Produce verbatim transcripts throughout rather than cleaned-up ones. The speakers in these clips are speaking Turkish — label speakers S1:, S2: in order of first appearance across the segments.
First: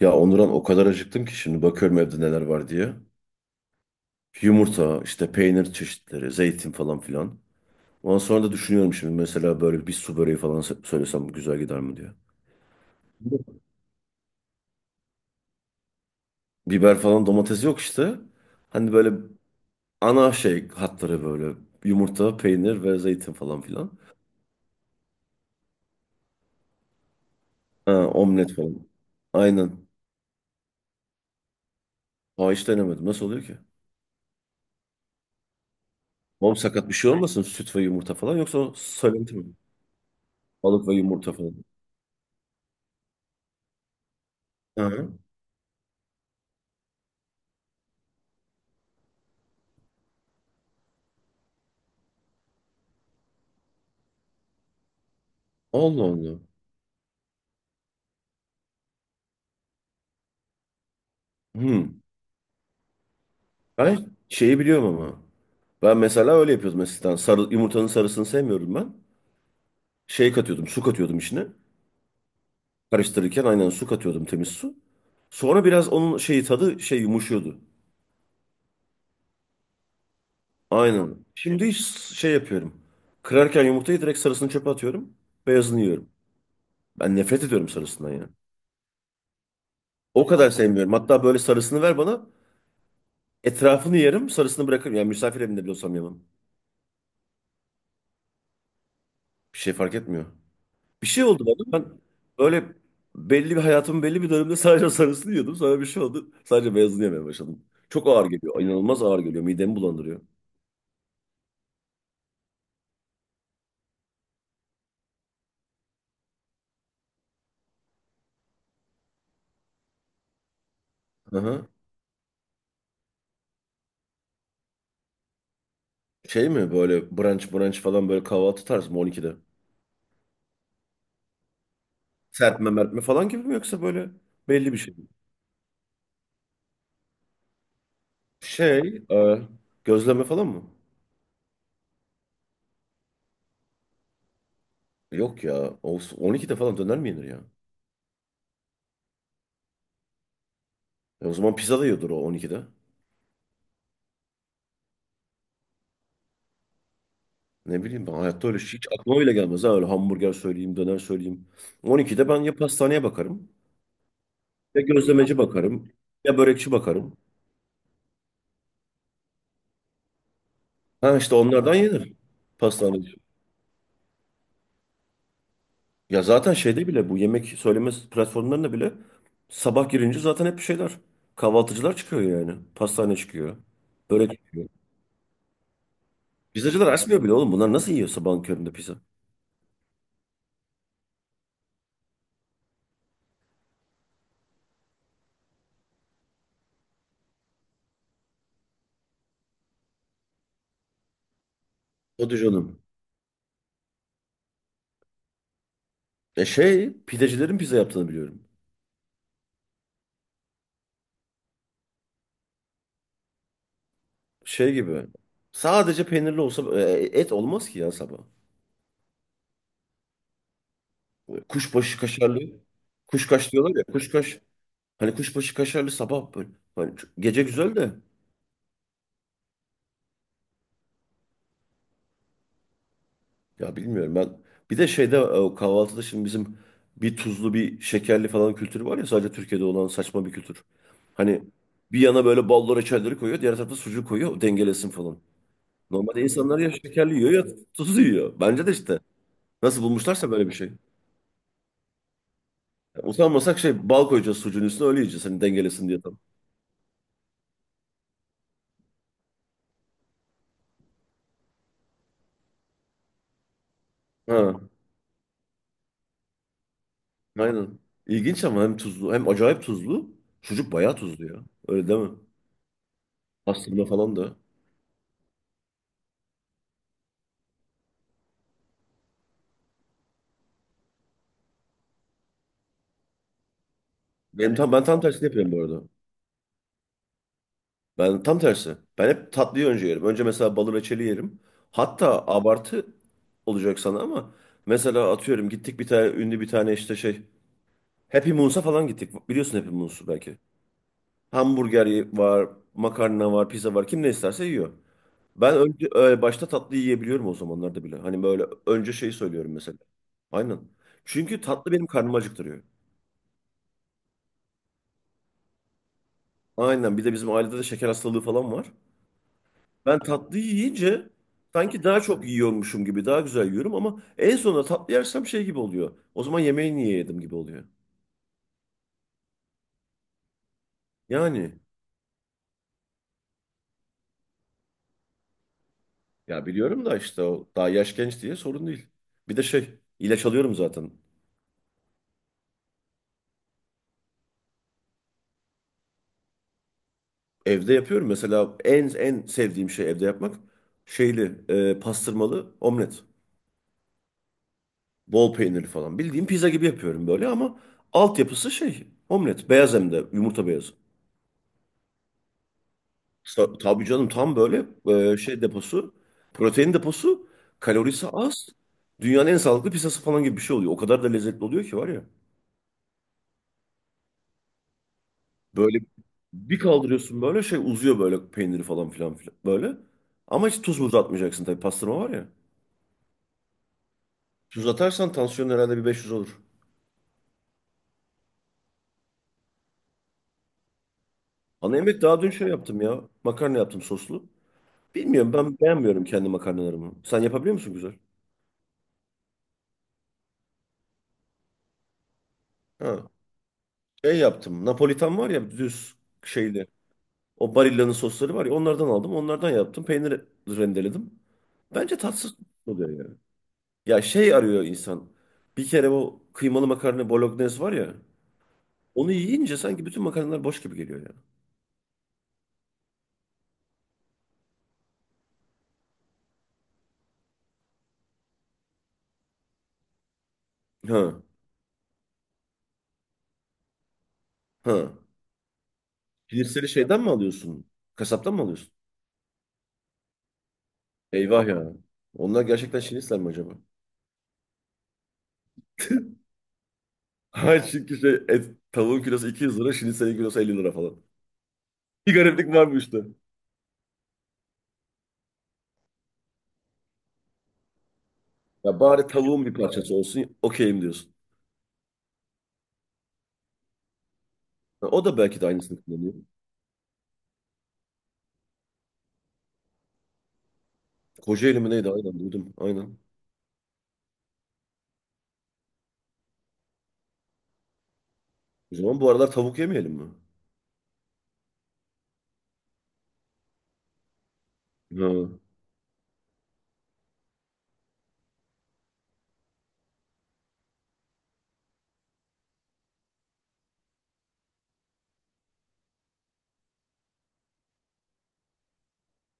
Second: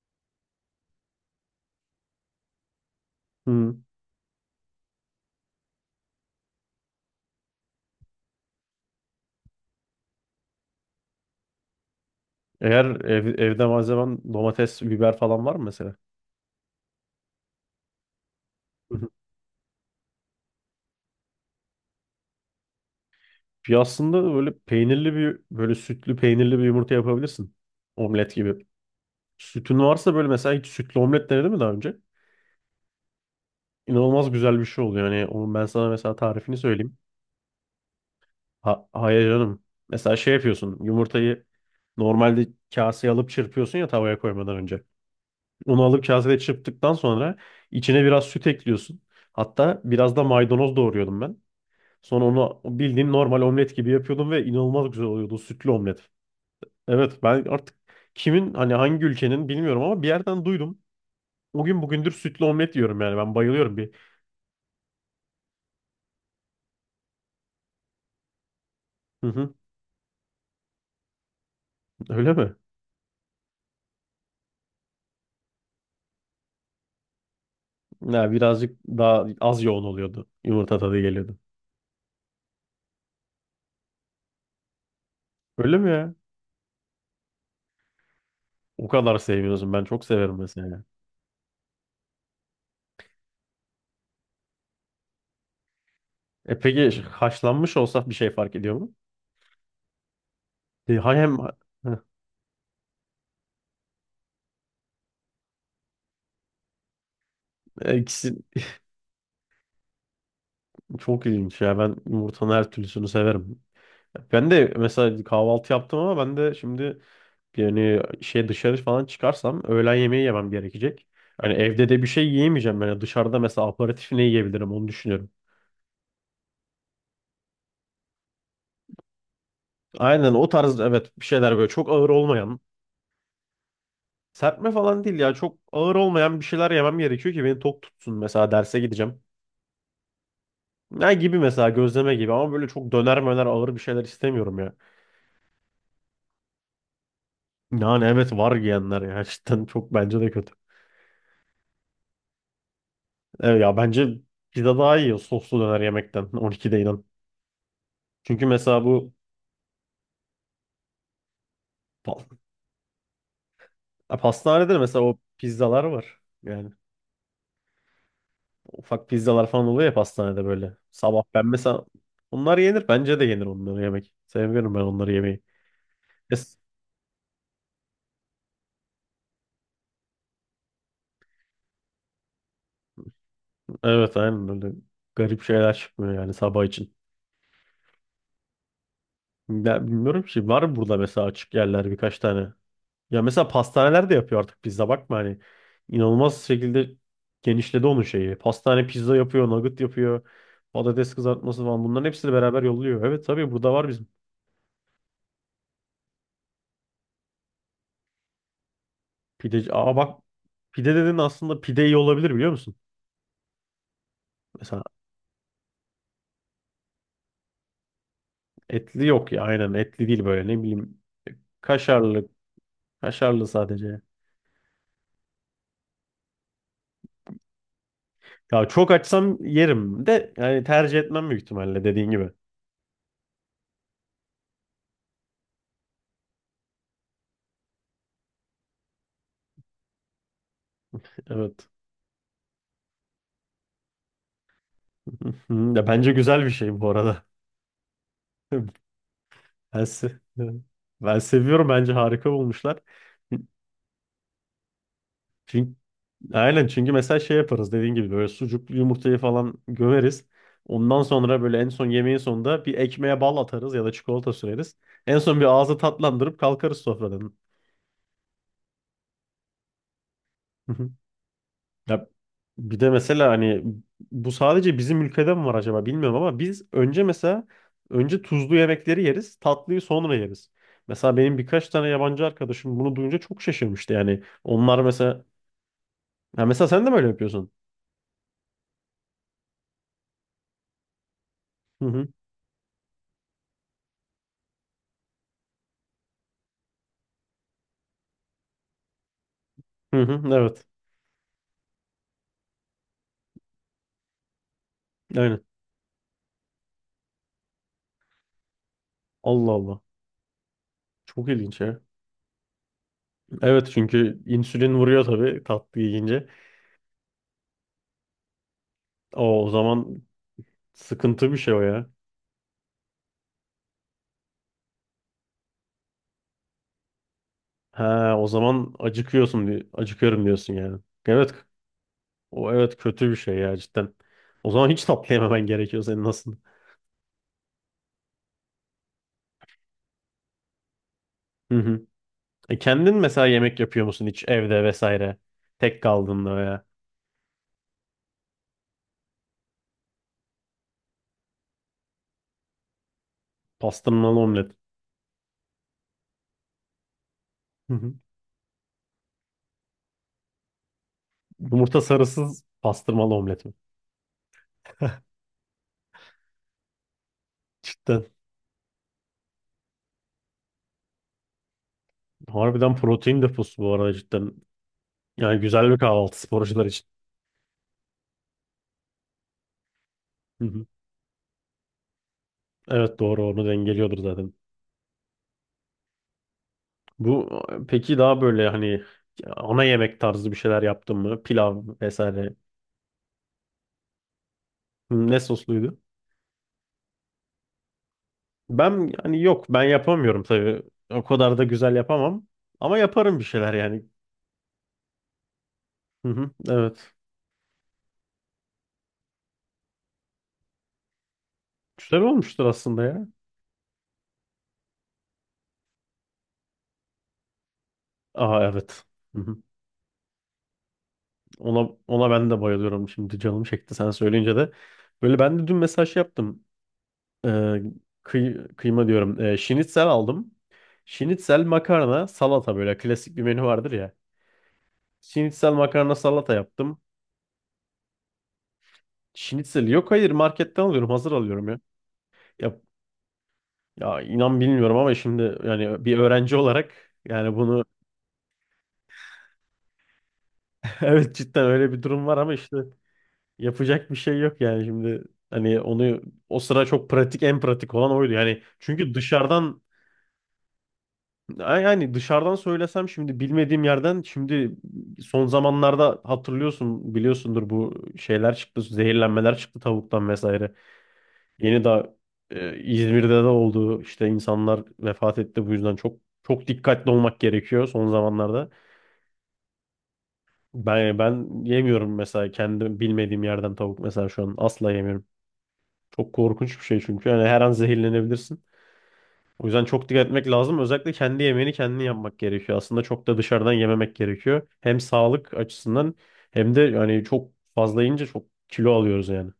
S1: Ya Onuran o kadar acıktım ki şimdi bakıyorum evde neler var diye.
S2: Hı.
S1: Yumurta, işte peynir çeşitleri, zeytin falan filan. Ondan sonra da düşünüyorum şimdi mesela böyle bir su böreği falan sö- söylesem güzel gider mi diye.
S2: Eğer ev- evde malzemen domates, biber falan var mı mesela?
S1: Biber falan domates yok işte. Hani
S2: Hı hı.
S1: böyle ana şey hatları böyle yumurta, peynir ve zeytin falan
S2: Bir
S1: filan.
S2: aslında böyle peynirli bir böyle sütlü peynirli bir yumurta yapabilirsin.
S1: Ha,
S2: Omlet
S1: omlet
S2: gibi.
S1: falan.
S2: Sütün
S1: Aynen.
S2: varsa böyle mesela hiç sütlü omlet denedin mi daha önce?
S1: Ha, hiç denemedim. Nasıl oluyor ki?
S2: İnanılmaz güzel bir şey oluyor. Yani onun ben sana mesela tarifini
S1: Oğlum sakat bir
S2: söyleyeyim.
S1: şey olmasın, süt ve yumurta falan yoksa o
S2: Ha, hayır
S1: söylenti mi?
S2: canım. Mesela şey yapıyorsun.
S1: Balık ve yumurta
S2: Yumurtayı
S1: falan.
S2: normalde kaseye alıp çırpıyorsun ya tavaya koymadan önce.
S1: Hı.
S2: Onu alıp kasede çırptıktan sonra içine biraz süt ekliyorsun. Hatta biraz da maydanoz doğruyordum ben. Sonra onu bildiğin normal omlet gibi yapıyordum ve inanılmaz güzel oluyordu o sütlü
S1: Allah
S2: omlet.
S1: Allah.
S2: Evet, ben artık kimin, hani hangi ülkenin bilmiyorum ama bir yerden duydum. O gün
S1: Hmm.
S2: bugündür sütlü omlet yiyorum, yani ben bayılıyorum bir.
S1: Ben şeyi biliyorum ama. Ben mesela öyle yapıyordum eskiden. Sarı, yumurtanın sarısını sevmiyorum ben.
S2: Hı hı,
S1: Şey katıyordum, su katıyordum içine.
S2: öyle mi?
S1: Karıştırırken aynen su katıyordum, temiz su. Sonra biraz onun şeyi tadı şey yumuşuyordu.
S2: Ya birazcık daha az yoğun oluyordu. Yumurta tadı
S1: Aynen.
S2: geliyordu.
S1: Şimdi hiç şey yapıyorum. Kırarken yumurtayı direkt sarısını çöpe atıyorum.
S2: Öyle
S1: Beyazını
S2: mi
S1: yiyorum.
S2: ya?
S1: Ben nefret ediyorum sarısından ya.
S2: O kadar sevmiyorsun, ben çok
S1: O
S2: severim
S1: kadar
S2: mesela.
S1: sevmiyorum. Hatta böyle sarısını ver bana. Etrafını yerim, sarısını bırakırım. Yani misafir evinde bile olsam yemem.
S2: E peki haşlanmış olsa bir şey fark ediyor mu?
S1: Bir şey fark etmiyor.
S2: E,
S1: Bir
S2: hay-
S1: şey
S2: hem...
S1: oldu bana.
S2: Heh.
S1: Ben böyle belli bir hayatımın belli bir döneminde sadece sarısını yiyordum. Sonra bir şey oldu. Sadece beyazını yemeye başladım.
S2: E,
S1: Çok ağır
S2: ikisi
S1: geliyor. İnanılmaz ağır geliyor. Midemi bulandırıyor.
S2: çok ilginç ya, ben yumurtanın her türlüsünü severim. Ben de mesela kahvaltı yaptım ama ben de şimdi... Yani şey, dışarı falan çıkarsam öğlen yemeği yemem gerekecek. Hani
S1: Aha.
S2: evde de bir şey yiyemeyeceğim. Yani dışarıda mesela aperatif ne yiyebilirim, onu düşünüyorum.
S1: Şey mi böyle brunch brunch falan böyle kahvaltı tarzı mı on ikide?
S2: Aynen o tarz evet, bir şeyler böyle çok ağır olmayan.
S1: Serpme mertme falan gibi mi, yoksa böyle
S2: Serpme
S1: belli bir şey
S2: falan
S1: mi?
S2: değil ya, çok ağır olmayan bir şeyler yemem gerekiyor ki beni tok tutsun. Mesela derse
S1: Şey
S2: gideceğim.
S1: e, gözleme falan mı?
S2: Ne gibi mesela, gözleme gibi ama böyle çok döner möner ağır bir şeyler istemiyorum ya.
S1: Yok ya. O, on ikide falan döner mi yenir ya?
S2: Yani evet, var yiyenler ya cidden çok bence de kötü.
S1: E o zaman pizza da yiyordur o on ikide.
S2: Evet ya, bence pizza daha iyi soslu döner yemekten on ikide, inan.
S1: Ne bileyim, ben
S2: Çünkü
S1: hayatta öyle şey
S2: mesela
S1: hiç
S2: bu...
S1: aklıma bile gelmez ha, öyle hamburger söyleyeyim, döner söyleyeyim. on ikide ben ya pastaneye bakarım,
S2: Ya pastanede de
S1: ya
S2: mesela o
S1: gözlemeci
S2: pizzalar
S1: bakarım,
S2: var.
S1: ya
S2: Yani
S1: börekçi bakarım.
S2: ufak pizzalar falan oluyor ya pastanede böyle.
S1: Ha,
S2: Sabah
S1: işte
S2: ben
S1: onlardan
S2: mesela
S1: yenir.
S2: onlar yenir.
S1: Pastaneci.
S2: Bence de yenir onları yemek. Seviyorum ben onları yemeyi.
S1: Ya zaten
S2: Es-
S1: şeyde bile, bu yemek söyleme platformlarında bile sabah girince zaten hep bir şeyler. Kahvaltıcılar çıkıyor yani. Pastane çıkıyor.
S2: Evet
S1: Börek
S2: aynen,
S1: çıkıyor.
S2: böyle garip şeyler çıkmıyor yani sabah
S1: Pizzacılar
S2: için.
S1: açmıyor bile oğlum. Bunlar nasıl yiyor sabahın köründe pizza?
S2: Ya bilmiyorum ki, var mı burada mesela açık yerler birkaç tane. Ya mesela pastaneler de yapıyor artık pizza, bakma hani, inanılmaz şekilde genişledi onun şeyi. Pastane pizza yapıyor, nugget yapıyor, patates kızartması falan, bunların hepsini
S1: Hadi
S2: beraber
S1: canım.
S2: yolluyor. Evet tabii, burada var bizim.
S1: E şey, pidecilerin pizza yaptığını biliyorum.
S2: Pideci. Aa bak, pide dedin, aslında pide iyi olabilir biliyor musun?
S1: Şey
S2: Mesela
S1: gibi. Sadece peynirli olsa e, et olmaz ki ya sabah.
S2: etli yok ya, aynen etli değil, böyle ne bileyim,
S1: Kuşbaşı
S2: kaşarlı
S1: kaşarlı.
S2: kaşarlı
S1: Kuşkaş diyorlar ya.
S2: sadece.
S1: Kuşkaş. Hani kuşbaşı kaşarlı sabah böyle. Hani çok- gece güzel de,
S2: Ya çok açsam yerim de, yani tercih etmem büyük ihtimalle dediğin gibi.
S1: ya bilmiyorum ben. Bir de şeyde e, o kahvaltıda şimdi bizim bir tuzlu bir şekerli falan kültürü var ya, sadece Türkiye'de olan saçma bir kültür. Hani
S2: Evet.
S1: bir yana böyle ballı reçelleri koyuyor, diğer tarafa sucuk koyuyor, o dengelesin falan.
S2: Ya bence
S1: Normalde
S2: güzel bir
S1: insanlar ya
S2: şey bu
S1: şekerli
S2: arada.
S1: yiyor ya tuzlu yiyor. Bence de işte nasıl
S2: Ben, se-
S1: bulmuşlarsa böyle bir şey.
S2: ben seviyorum, bence harika bulmuşlar.
S1: Yani utanmasak şey, bal koyacağız sucuğun üstüne öyle yiyeceğiz hani
S2: Çünkü...
S1: dengelesin diye tam.
S2: Aynen, çünkü mesela şey yaparız dediğin gibi, böyle sucuklu yumurtayı falan gömeriz. Ondan sonra böyle en son, yemeğin sonunda bir ekmeğe bal atarız ya da çikolata
S1: Ha,
S2: süreriz. En son bir ağzı tatlandırıp kalkarız sofradan.
S1: aynen. İlginç ama hem tuzlu hem acayip tuzlu.
S2: Hı
S1: Sucuk
S2: hı.
S1: bayağı tuzlu ya. Öyle değil
S2: Ya
S1: mi?
S2: bir de mesela hani
S1: Pastırma falan
S2: bu
S1: da.
S2: sadece bizim ülkede mi var acaba bilmiyorum ama biz önce mesela, önce tuzlu yemekleri yeriz, tatlıyı sonra yeriz. Mesela benim birkaç tane yabancı arkadaşım bunu duyunca çok şaşırmıştı yani.
S1: Ben tam
S2: Onlar
S1: ben tam
S2: mesela...
S1: tersini yapıyorum bu arada.
S2: Ha, mesela sen de böyle yapıyorsun?
S1: Ben tam tersi. Ben hep tatlıyı önce yerim. Önce mesela balı reçeli yerim.
S2: Hı hı.
S1: Hatta abartı olacak sana ama mesela atıyorum, gittik bir tane ünlü, bir tane işte şey, Happy Moons'a falan gittik. Biliyorsun Happy
S2: Hı
S1: Moons'u
S2: hı.
S1: belki.
S2: Evet.
S1: Hamburger ye- var, makarna var, pizza var. Kim ne isterse yiyor.
S2: Aynen.
S1: Ben önce e, başta tatlı yiyebiliyorum o zamanlarda bile. Hani böyle önce şey
S2: Allah
S1: söylüyorum mesela.
S2: Allah.
S1: Aynen.
S2: Çok
S1: Çünkü
S2: ilginç
S1: tatlı
S2: ya.
S1: benim karnımı acıktırıyor.
S2: Evet, çünkü insülin vuruyor tabii tatlı yiyince.
S1: Aynen. Bir de bizim ailede de şeker hastalığı falan var.
S2: O, o
S1: Ben
S2: zaman
S1: tatlıyı yiyince
S2: sıkıntı bir şey o
S1: sanki
S2: ya.
S1: daha çok yiyormuşum gibi daha güzel yiyorum ama en sonunda tatlı yersem şey gibi oluyor. O zaman yemeği niye yedim gibi oluyor.
S2: Ha, o zaman acıkıyorsun diye, acıkıyorum diyorsun yani. Evet,
S1: Yani,
S2: o evet, kötü bir şey ya cidden. O zaman hiç tatlı yememen gerekiyor senin aslında.
S1: ya biliyorum da işte o daha yaş genç diye sorun değil. Bir de şey, ilaç alıyorum zaten.
S2: Hı hı. E, kendin mesela yemek yapıyor musun hiç evde vesaire? Tek kaldığında veya...
S1: Evde yapıyorum mesela, en en sevdiğim şey evde yapmak şeyli e, pastırmalı omlet.
S2: pastırmalı omlet.
S1: Bol peynirli falan. Bildiğim pizza gibi yapıyorum böyle ama
S2: Hı hı.
S1: altyapısı şey, omlet. Beyaz, hem de yumurta beyazı.
S2: Yumurta sarısız pastırmalı omlet mi?
S1: Sa- Tabii canım, tam böyle e, şey deposu, protein deposu,
S2: Cidden.
S1: kalorisi az, dünyanın en sağlıklı pizzası falan gibi bir şey oluyor. O kadar da lezzetli oluyor ki var ya.
S2: Harbiden protein deposu bu arada, cidden. Yani güzel bir
S1: Böyle
S2: kahvaltı
S1: bir
S2: sporcular için.
S1: kaldırıyorsun böyle şey uzuyor böyle peyniri falan filan filan böyle. Ama hiç tuz muz atmayacaksın tabii, pastırma var ya.
S2: Evet doğru, onu dengeliyordur zaten.
S1: Tuz atarsan tansiyon herhalde bir beş yüz olur.
S2: Bu, peki daha böyle hani ana yemek tarzı bir şeyler yaptın mı? Pilav
S1: Ana yemek daha dün
S2: vesaire.
S1: şey yaptım ya. Makarna yaptım soslu.
S2: Ne
S1: Bilmiyorum, ben
S2: sosluydu?
S1: beğenmiyorum kendi makarnalarımı. Sen yapabiliyor musun güzel?
S2: Ben yani, yok ben yapamıyorum tabii. O kadar da güzel yapamam. Ama
S1: Ha.
S2: yaparım bir şeyler yani.
S1: Şey yaptım. Napolitan var ya, düz
S2: Hı hı,
S1: şeyli.
S2: evet.
S1: O Barilla'nın sosları var ya, onlardan aldım. Onlardan yaptım. Peynir rendeledim. Bence
S2: Güzel
S1: tatsız
S2: olmuştur aslında
S1: oluyor
S2: ya.
S1: yani. Ya şey arıyor insan. Bir kere o kıymalı makarna bolognese var ya.
S2: Aha, evet.
S1: Onu
S2: Hı hı.
S1: yiyince sanki bütün makarnalar boş gibi geliyor ya.
S2: Ona, ona ben de bayılıyorum. Şimdi canım çekti sen söyleyince de. Böyle ben de dün mesaj yaptım. Ee, kıy- kıyma diyorum. Ee, şinitsel aldım.
S1: Ha
S2: Şinitsel makarna salata, böyle klasik bir menü vardır ya.
S1: ha.
S2: Şinitsel makarna salata
S1: Şinitseli
S2: yaptım.
S1: şeyden mi alıyorsun? Kasaptan mı alıyorsun?
S2: Şinitsel, yok hayır marketten alıyorum, hazır
S1: Eyvah
S2: alıyorum ya.
S1: ya. Onlar
S2: Ya,
S1: gerçekten şinitsel mi acaba?
S2: ya inan bilmiyorum ama şimdi yani bir öğrenci olarak yani
S1: Hayır,
S2: bunu...
S1: çünkü şey et, tavuğun kilosu iki yüz lira, şinitselin kilosu elli lira falan.
S2: evet cidden öyle bir durum
S1: Bir
S2: var ama
S1: gariplik
S2: işte
S1: var bu işte.
S2: yapacak bir şey yok yani şimdi, hani onu, o sıra çok pratik, en pratik olan oydu yani,
S1: Ya
S2: çünkü
S1: bari tavuğun bir
S2: dışarıdan...
S1: parçası olsun, okeyim diyorsun.
S2: Ya yani dışarıdan söylesem şimdi, bilmediğim yerden şimdi...
S1: Ha, o da
S2: son
S1: belki de aynısını
S2: zamanlarda
S1: kullanıyor.
S2: hatırlıyorsun, biliyorsundur, bu şeyler çıktı, zehirlenmeler çıktı tavuktan vesaire.
S1: Kocaeli
S2: Yeni
S1: mi
S2: daha
S1: neydi? Aynen duydum.
S2: e,
S1: Aynen.
S2: İzmir'de de oldu işte, insanlar vefat etti bu yüzden çok çok dikkatli olmak gerekiyor son zamanlarda.
S1: O zaman bu aralar tavuk yemeyelim mi?
S2: Ben ben yemiyorum mesela, kendi bilmediğim yerden tavuk mesela şu an asla yemiyorum.
S1: Ha.
S2: Çok korkunç bir şey çünkü, yani her an zehirlenebilirsin. O yüzden çok dikkat etmek lazım. Özellikle kendi yemeğini kendin yapmak gerekiyor. Aslında çok da dışarıdan yememek gerekiyor. Hem sağlık açısından, hem de yani çok fazla yiyince çok kilo alıyoruz yani.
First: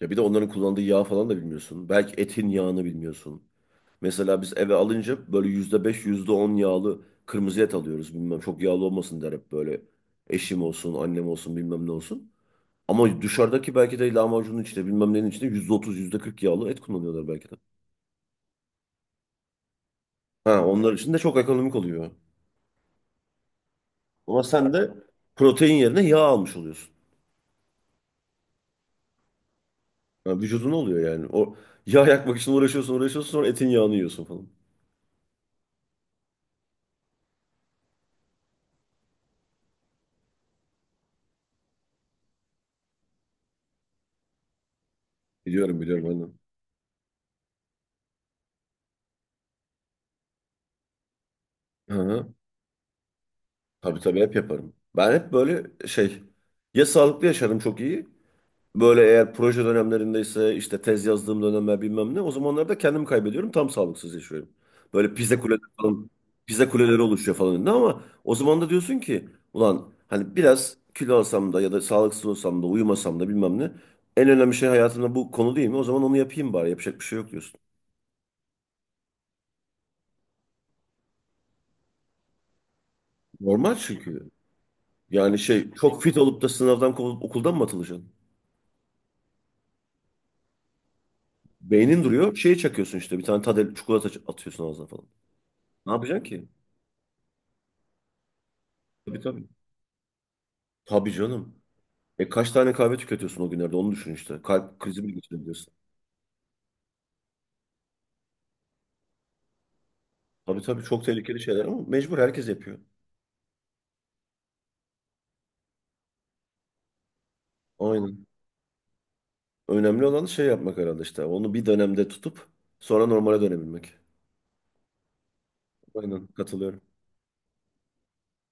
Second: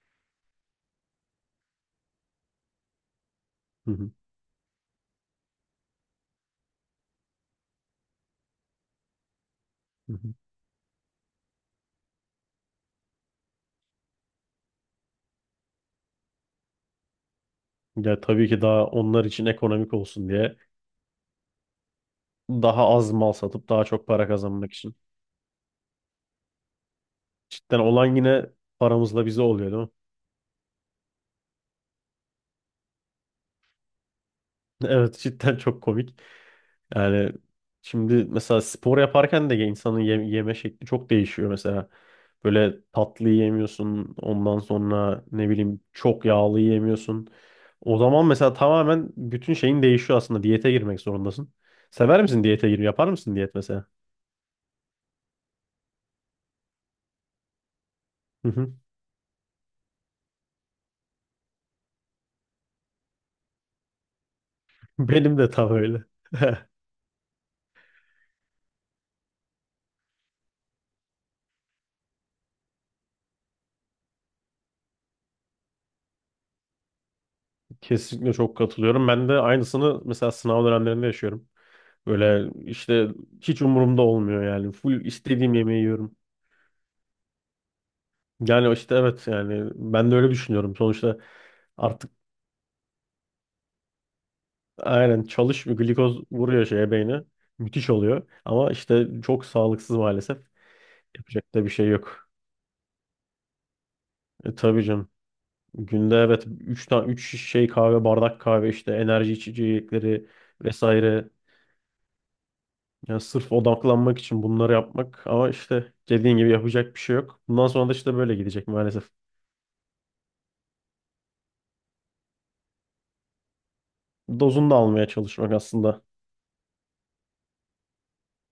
S1: Ya bir de onların kullandığı yağ falan da bilmiyorsun. Belki etin yağını bilmiyorsun.
S2: Hı hı,
S1: Mesela biz eve alınca böyle yüzde beş, yüzde on yağlı kırmızı et alıyoruz. Bilmem, çok yağlı olmasın der hep böyle.
S2: hı hı.
S1: Eşim olsun, annem olsun, bilmem ne olsun. Ama dışarıdaki belki de lahmacunun içinde bilmem nenin içinde yüzde otuz, yüzde kırk yağlı et kullanıyorlar belki de.
S2: Ya tabii ki, daha onlar için ekonomik olsun diye
S1: Ha, onlar için de çok ekonomik oluyor.
S2: daha az mal satıp daha çok para
S1: Ama
S2: kazanmak
S1: sen de
S2: için.
S1: protein yerine yağ almış oluyorsun.
S2: Cidden olan yine paramızla bize oluyor değil mi?
S1: Ya vücuduna oluyor yani. O yağ yakmak için uğraşıyorsun uğraşıyorsun sonra etin yağını yiyorsun falan.
S2: Evet, cidden çok komik. Yani şimdi mesela spor yaparken de insanın ye- yeme şekli çok değişiyor mesela. Böyle tatlı yemiyorsun, ondan sonra ne
S1: Biliyorum
S2: bileyim
S1: biliyorum ben de.
S2: çok yağlı yemiyorsun. O zaman mesela tamamen bütün şeyin değişiyor aslında. Diyete girmek zorundasın.
S1: Hı
S2: Sever
S1: hı.
S2: misin diyete girmeyi? Yapar mısın diyet mesela?
S1: Tabii tabii hep yaparım. Ben hep böyle şey, ya sağlıklı yaşarım çok iyi.
S2: Hı hı.
S1: Böyle eğer proje dönemlerindeyse işte, tez yazdığım dönemler bilmem ne, o zamanlarda kendimi kaybediyorum, tam sağlıksız yaşıyorum. Böyle
S2: Benim
S1: pizza
S2: de
S1: kuleleri
S2: tam öyle.
S1: falan, pizza kuleleri oluşuyor falan önünde ama o zaman da diyorsun ki ulan hani biraz kilo alsam da ya da sağlıksız olsam da uyumasam da bilmem ne, en önemli şey hayatımda bu konu değil mi? O zaman onu yapayım bari, yapacak bir şey yok diyorsun.
S2: Kesinlikle, çok katılıyorum. Ben de aynısını mesela sınav dönemlerinde yaşıyorum. Böyle işte hiç
S1: Normal
S2: umurumda
S1: çünkü.
S2: olmuyor yani. Full
S1: Yani
S2: istediğim
S1: şey,
S2: yemeği
S1: çok
S2: yiyorum.
S1: fit olup da sınavdan kovulup okuldan mı atılacaksın?
S2: Yani işte evet, yani ben de öyle düşünüyorum. Sonuçta
S1: Beynin
S2: artık,
S1: duruyor. Şeye çakıyorsun işte, bir tane tadel çikolata ç- atıyorsun ağzına falan.
S2: aynen, çalış,
S1: Ne
S2: glikoz
S1: yapacaksın ki?
S2: vuruyor şeye, beyne. Müthiş oluyor. Ama işte
S1: Tabii
S2: çok
S1: tabii.
S2: sağlıksız maalesef.
S1: Tabii
S2: Yapacak
S1: canım.
S2: da bir şey yok.
S1: E kaç tane kahve tüketiyorsun o günlerde, onu düşün işte.
S2: E,
S1: Kalp
S2: tabii
S1: krizi
S2: canım.
S1: bile geçirebiliyorsun.
S2: Günde evet üç tane, üç şey kahve, bardak kahve, işte enerji içecekleri
S1: Tabii tabii, çok
S2: vesaire.
S1: tehlikeli şeyler ama mecbur herkes yapıyor.
S2: Yani sırf odaklanmak için bunları yapmak ama işte dediğin gibi yapacak bir şey yok. Bundan sonra da işte
S1: Aynen.
S2: böyle gidecek maalesef.
S1: Önemli olan şey yapmak herhalde işte. Onu bir dönemde tutup sonra normale dönebilmek.
S2: Dozunu da almaya çalışmak aslında.
S1: Aynen katılıyorum.